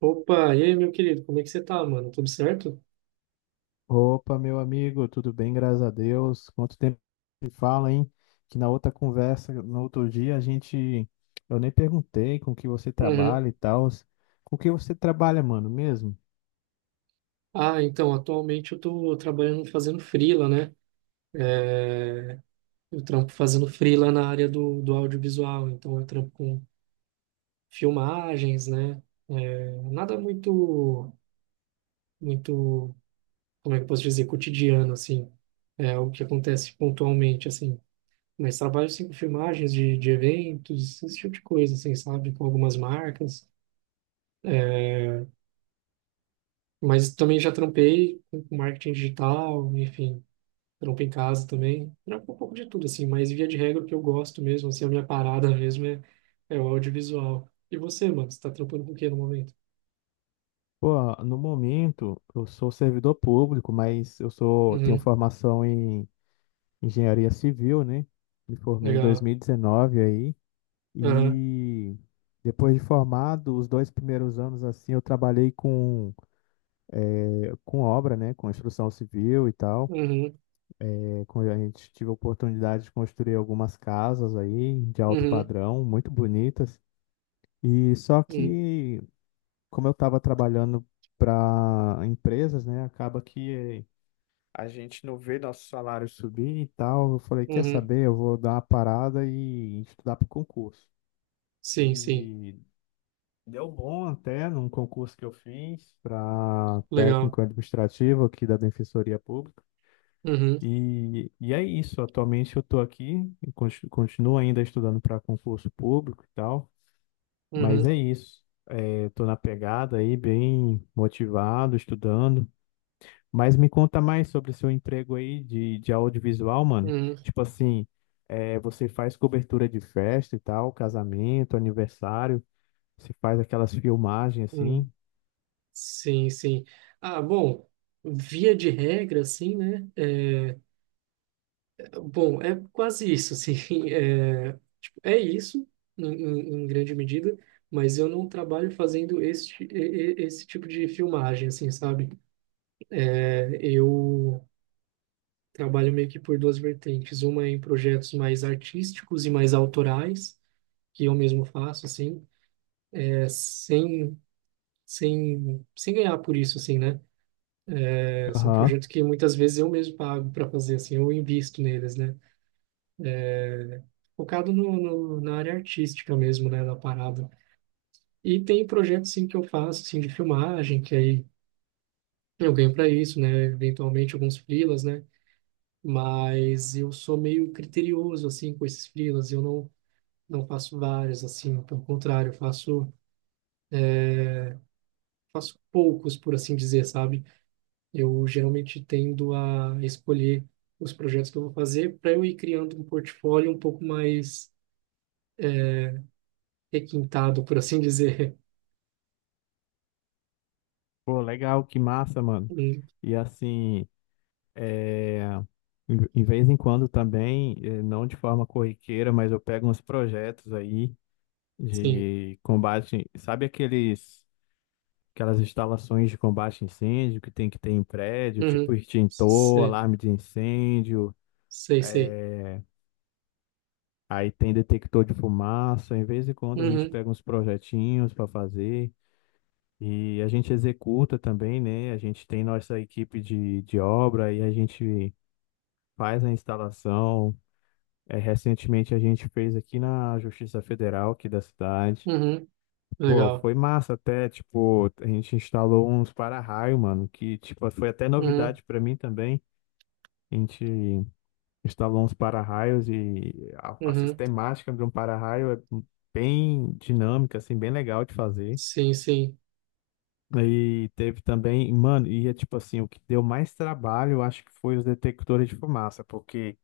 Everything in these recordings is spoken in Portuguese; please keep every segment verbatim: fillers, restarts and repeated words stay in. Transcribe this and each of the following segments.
Opa, e aí, meu querido, como é que você tá, mano? Tudo certo? Opa, meu amigo, tudo bem? Graças a Deus. Quanto tempo se fala, hein? Que na outra conversa, no outro dia, a gente. Eu nem perguntei com que você Uhum. trabalha e tal. Com que você trabalha, mano, mesmo? Ah, então, atualmente eu tô trabalhando fazendo freela, né? É, Eu trampo fazendo freela na área do, do audiovisual, então eu trampo com filmagens, né? É, Nada muito, muito, como é que eu posso dizer, cotidiano, assim. É o que acontece pontualmente, assim. Mas trabalho, sim, com filmagens de, de eventos, esse tipo de coisa, assim, sabe? Com algumas marcas. É, Mas também já trampei com com marketing digital, enfim, trampo em casa também. Trampo um pouco de tudo, assim, mas via de regra o que eu gosto mesmo, assim, a minha parada mesmo é, é o audiovisual. E você, mano, você tá trampando com o quê no momento? Pô, no momento, eu sou servidor público, mas eu sou... tenho Uhum, formação em engenharia civil, né? Me formei em legal. dois mil e dezenove aí. Aham, E depois de formado, os dois primeiros anos, assim, eu trabalhei com, eh, com obra, né? Com construção civil e tal. uhum, Quando a gente tive a oportunidade de construir algumas casas aí de alto uhum, padrão, muito bonitas. E só uhum, que, como eu estava trabalhando para empresas, né, acaba que a gente não vê nosso salário subir e tal. Eu falei, quer uhum. saber? Eu vou dar uma parada e estudar para o concurso. Sim, sim, E deu bom até num concurso que eu fiz para legal. técnico administrativo aqui da Defensoria Pública. Uhum, E, e é isso. Atualmente eu estou aqui, eu conti- continuo ainda estudando para concurso público e tal, mas é uhum, isso. Estou na pegada aí, bem motivado, estudando. Mas me conta mais sobre seu emprego aí de, de audiovisual, mano. uhum, Tipo assim, é, você faz cobertura de festa e tal, casamento, aniversário, você faz aquelas filmagens uhum. assim. Sim, sim. Ah, bom, via de regra, assim, né? É, Bom, é quase isso, assim, é, tipo, é isso, em, em- em grande medida, mas eu não trabalho fazendo este, esse tipo de filmagem, assim, sabe? É, Eu trabalho meio que por duas vertentes, uma é em projetos mais artísticos e mais autorais, que eu mesmo faço, assim, é, sem, sem, sem ganhar por isso, assim, né? É, são Aham. projetos que muitas vezes eu mesmo pago para fazer, assim, eu invisto neles, né? Focado no, no- na área artística mesmo, né, da parada. E tem projetos sim que eu faço assim de filmagem, que aí eu ganho para isso, né? Eventualmente alguns freelas, né? Mas eu sou meio criterioso assim com esses freelas, eu não não faço vários assim, pelo contrário, eu faço faço poucos, por assim dizer, sabe? Eu geralmente tendo a escolher os projetos que eu vou fazer para eu ir criando um portfólio um pouco mais requintado, por assim dizer. Pô, legal, que massa, mano. Hum, E assim. É, em em vez em quando também, eh, não de forma corriqueira, mas eu pego uns projetos aí sim. de combate, sabe aqueles, aquelas instalações de combate a incêndio que tem que ter em prédio, tipo Uhum. extintor, Sei, alarme de incêndio, sei, sei. eh, aí tem detector de fumaça. Em vez em quando a gente Uhum. pega uns projetinhos para fazer e a gente executa também, né? A gente tem nossa equipe de, de obra e a gente faz a instalação. É, recentemente a gente fez aqui na Justiça Federal aqui da cidade. Uhum. Pô, Legal. foi massa até, tipo, a gente instalou uns para-raio, mano, que tipo foi até Uhum, novidade pra mim também. A gente instalou uns para-raios e a, a uhum. sistemática de um para-raio é bem dinâmica, assim, bem legal de fazer. Sim, sim. E teve também, mano, e é tipo assim, o que deu mais trabalho, eu acho que foi os detectores de fumaça, porque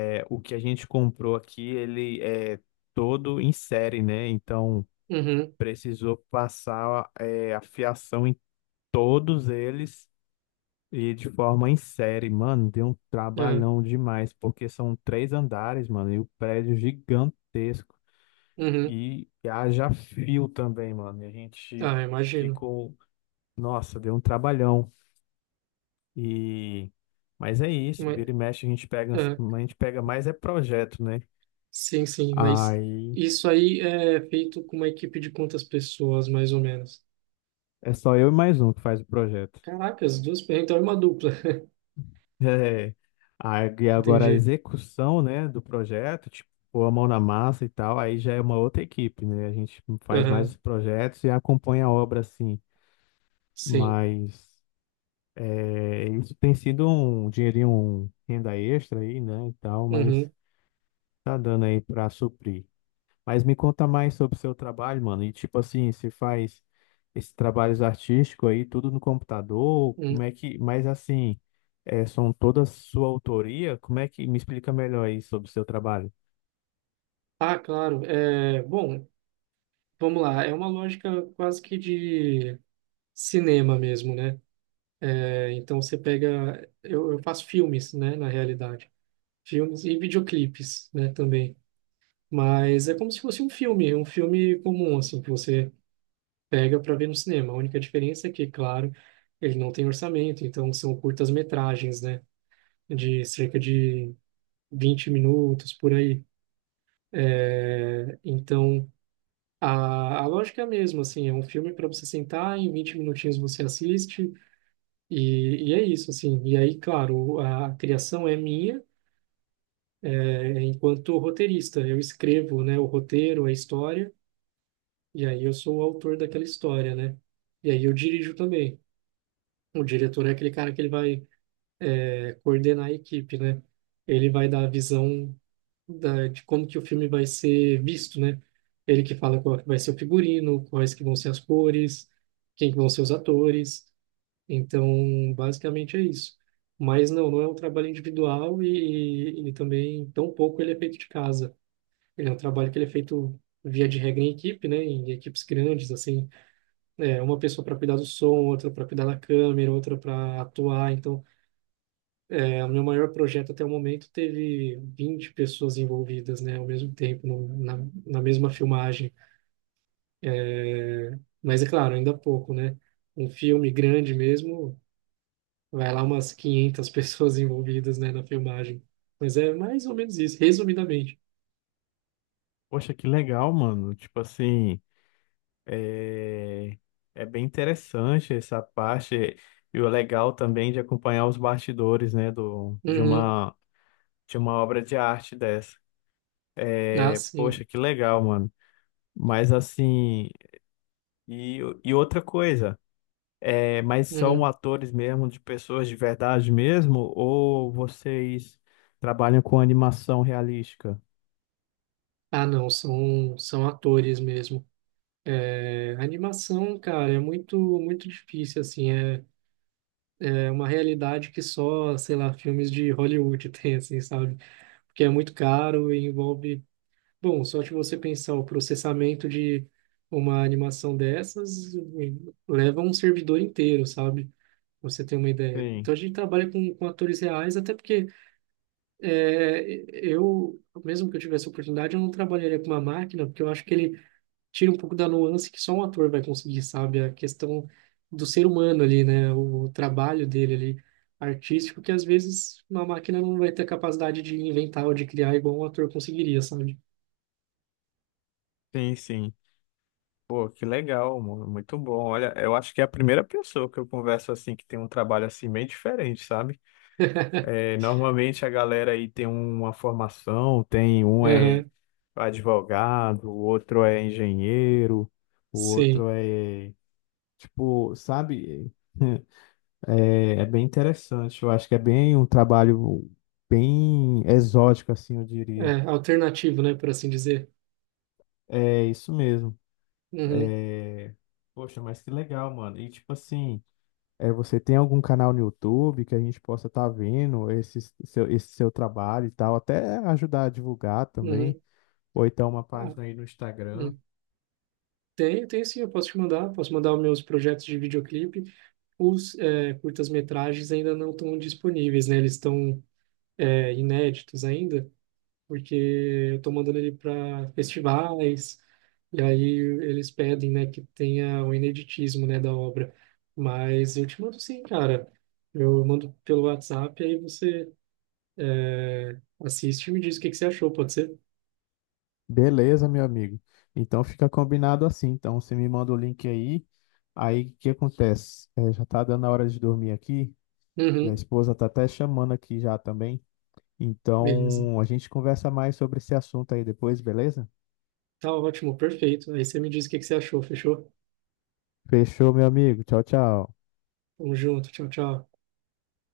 é, o que a gente comprou aqui, ele é todo em série, né? Então, Uhum, precisou passar é, a fiação em todos eles e de forma em série. Mano, deu um ah, trabalhão demais, porque são três andares, mano, e o prédio gigantesco. uhum. E haja fio também, mano. E a gente Ah, imagino. ficou... Nossa, deu um trabalhão. E... mas é isso, Mas, vira e mexe, a gente pega, ah, a gente pega mais é projeto, né? sim, sim, mas Aí isso aí é feito com uma equipe de quantas pessoas, mais ou menos? é só eu e mais um que faz o projeto. Caracas, duas, pe- então é uma dupla. É. Aí e agora a Entendi. execução, né, do projeto, tipo, pôr a mão na massa e tal, aí já é uma outra equipe, né? A gente faz mais Aham, os projetos e acompanha a obra assim. sim. Mas é, isso tem sido um dinheirinho, um renda extra aí, né, e tal, mas Uhum, tá dando aí para suprir. Mas me conta mais sobre o seu trabalho, mano. E tipo assim, você faz esses trabalhos artísticos aí, tudo no computador? Como uhum. é que. Mas assim, é, são todas sua autoria? Como é que. Me explica melhor aí sobre o seu trabalho. Ah, claro. É, bom, vamos lá. É uma lógica quase que de cinema mesmo, né? É, então você pega. Eu, eu faço filmes, né, na realidade. Filmes e videoclipes, né, também. Mas é como se fosse um filme, um filme comum, assim, que você pega para ver no cinema. A única diferença é que, claro, ele não tem orçamento, então são curtas-metragens, né? De cerca de vinte minutos, por aí. É, então, a, a lógica é a mesma, assim, é um filme para você sentar, em vinte minutinhos você assiste, e, e é isso, assim. E aí, claro, a criação é minha, é, enquanto roteirista. Eu escrevo, né, o roteiro, a história. E aí eu sou o autor daquela história, né? E aí eu dirijo também. O diretor é aquele cara que ele vai é, coordenar a equipe, né? Ele vai dar a visão da, de como que o filme vai ser visto, né? Ele que fala qual que vai ser o figurino, quais que vão ser as cores, quem que vão ser os atores. Então, basicamente é isso. Mas não, não é um trabalho individual e, e também, tão pouco ele é feito de casa. Ele é um trabalho que ele é feito via de regra em equipe, né? Em equipes grandes, assim. É, uma pessoa para cuidar do som, outra para cuidar da câmera, outra para atuar. Então, é, o meu maior projeto até o momento teve vinte pessoas envolvidas, né, ao mesmo tempo, no, na, na mesma filmagem. É, mas é claro, ainda pouco, né? Um filme grande mesmo, vai lá umas quinhentas pessoas envolvidas, né, na filmagem. Mas é mais ou menos isso, resumidamente. Poxa, que legal, mano. Tipo assim, é, é bem interessante essa parte. E o legal também de acompanhar os bastidores, né, do... de Uhum. uma... de uma obra de arte dessa. Ah, É, sim. poxa, que legal, mano. Mas assim. E, e outra coisa. É, mas são Uhum. atores mesmo, de pessoas de verdade mesmo, ou vocês trabalham com animação realística? Ah, não, são, são atores mesmo. É, a animação, cara, é muito, muito difícil, assim, é, é uma realidade que só, sei lá, filmes de Hollywood tem, assim, sabe? Porque é muito caro e envolve... Bom, só de você pensar o processamento de uma animação dessas eh, leva um servidor inteiro, sabe? Pra você tem uma ideia. Sim, Então a gente trabalha com, com atores reais, até porque é, eu, mesmo que eu tivesse oportunidade, eu não trabalharia com uma máquina, porque eu acho que ele tira um pouco da nuance que só um ator vai conseguir, sabe? A questão do ser humano ali, né? O trabalho dele ali, artístico, que às vezes uma máquina não vai ter capacidade de inventar ou de criar igual um ator conseguiria, sabe? sim, sim. Pô, que legal, mano. Muito bom. Olha, eu acho que é a primeira pessoa que eu converso assim que tem um trabalho assim meio diferente, sabe? É, normalmente a galera aí tem uma formação, tem um é Aham, advogado, o outro é engenheiro, o sim. outro é tipo, sabe? É, é bem interessante. Eu acho que é bem um trabalho bem exótico, assim, eu diria. É, alternativo, né, por assim dizer. É isso mesmo. Uhum, É... poxa, mas que legal, mano. E tipo assim, é, você tem algum canal no YouTube que a gente possa estar vendo esse seu, esse seu trabalho e tal, até ajudar a divulgar também, uhum. ou então uma Ah, página aí no Instagram. hum. Tem, tem sim, eu posso te mandar. Posso mandar os meus projetos de videoclipe. Os é, curtas-metragens ainda não estão disponíveis, né? Eles estão é, inéditos ainda. Porque eu tô mandando ele para festivais, e aí eles pedem, né, que tenha o ineditismo, né, da obra. Mas eu te mando sim, cara. Eu mando pelo WhatsApp, aí você assiste e me diz o que que você achou, pode ser? Beleza, meu amigo. Então fica combinado assim. Então você me manda o link aí. Aí o que acontece? É, já tá dando a hora de dormir aqui. E a Uhum, esposa tá até chamando aqui já também. beleza. Então, a gente conversa mais sobre esse assunto aí depois, beleza? Tá ótimo, perfeito. Aí você me diz o que que você achou, fechou? Fechou, meu amigo. Tchau, tchau. Tamo junto, tchau, tchau.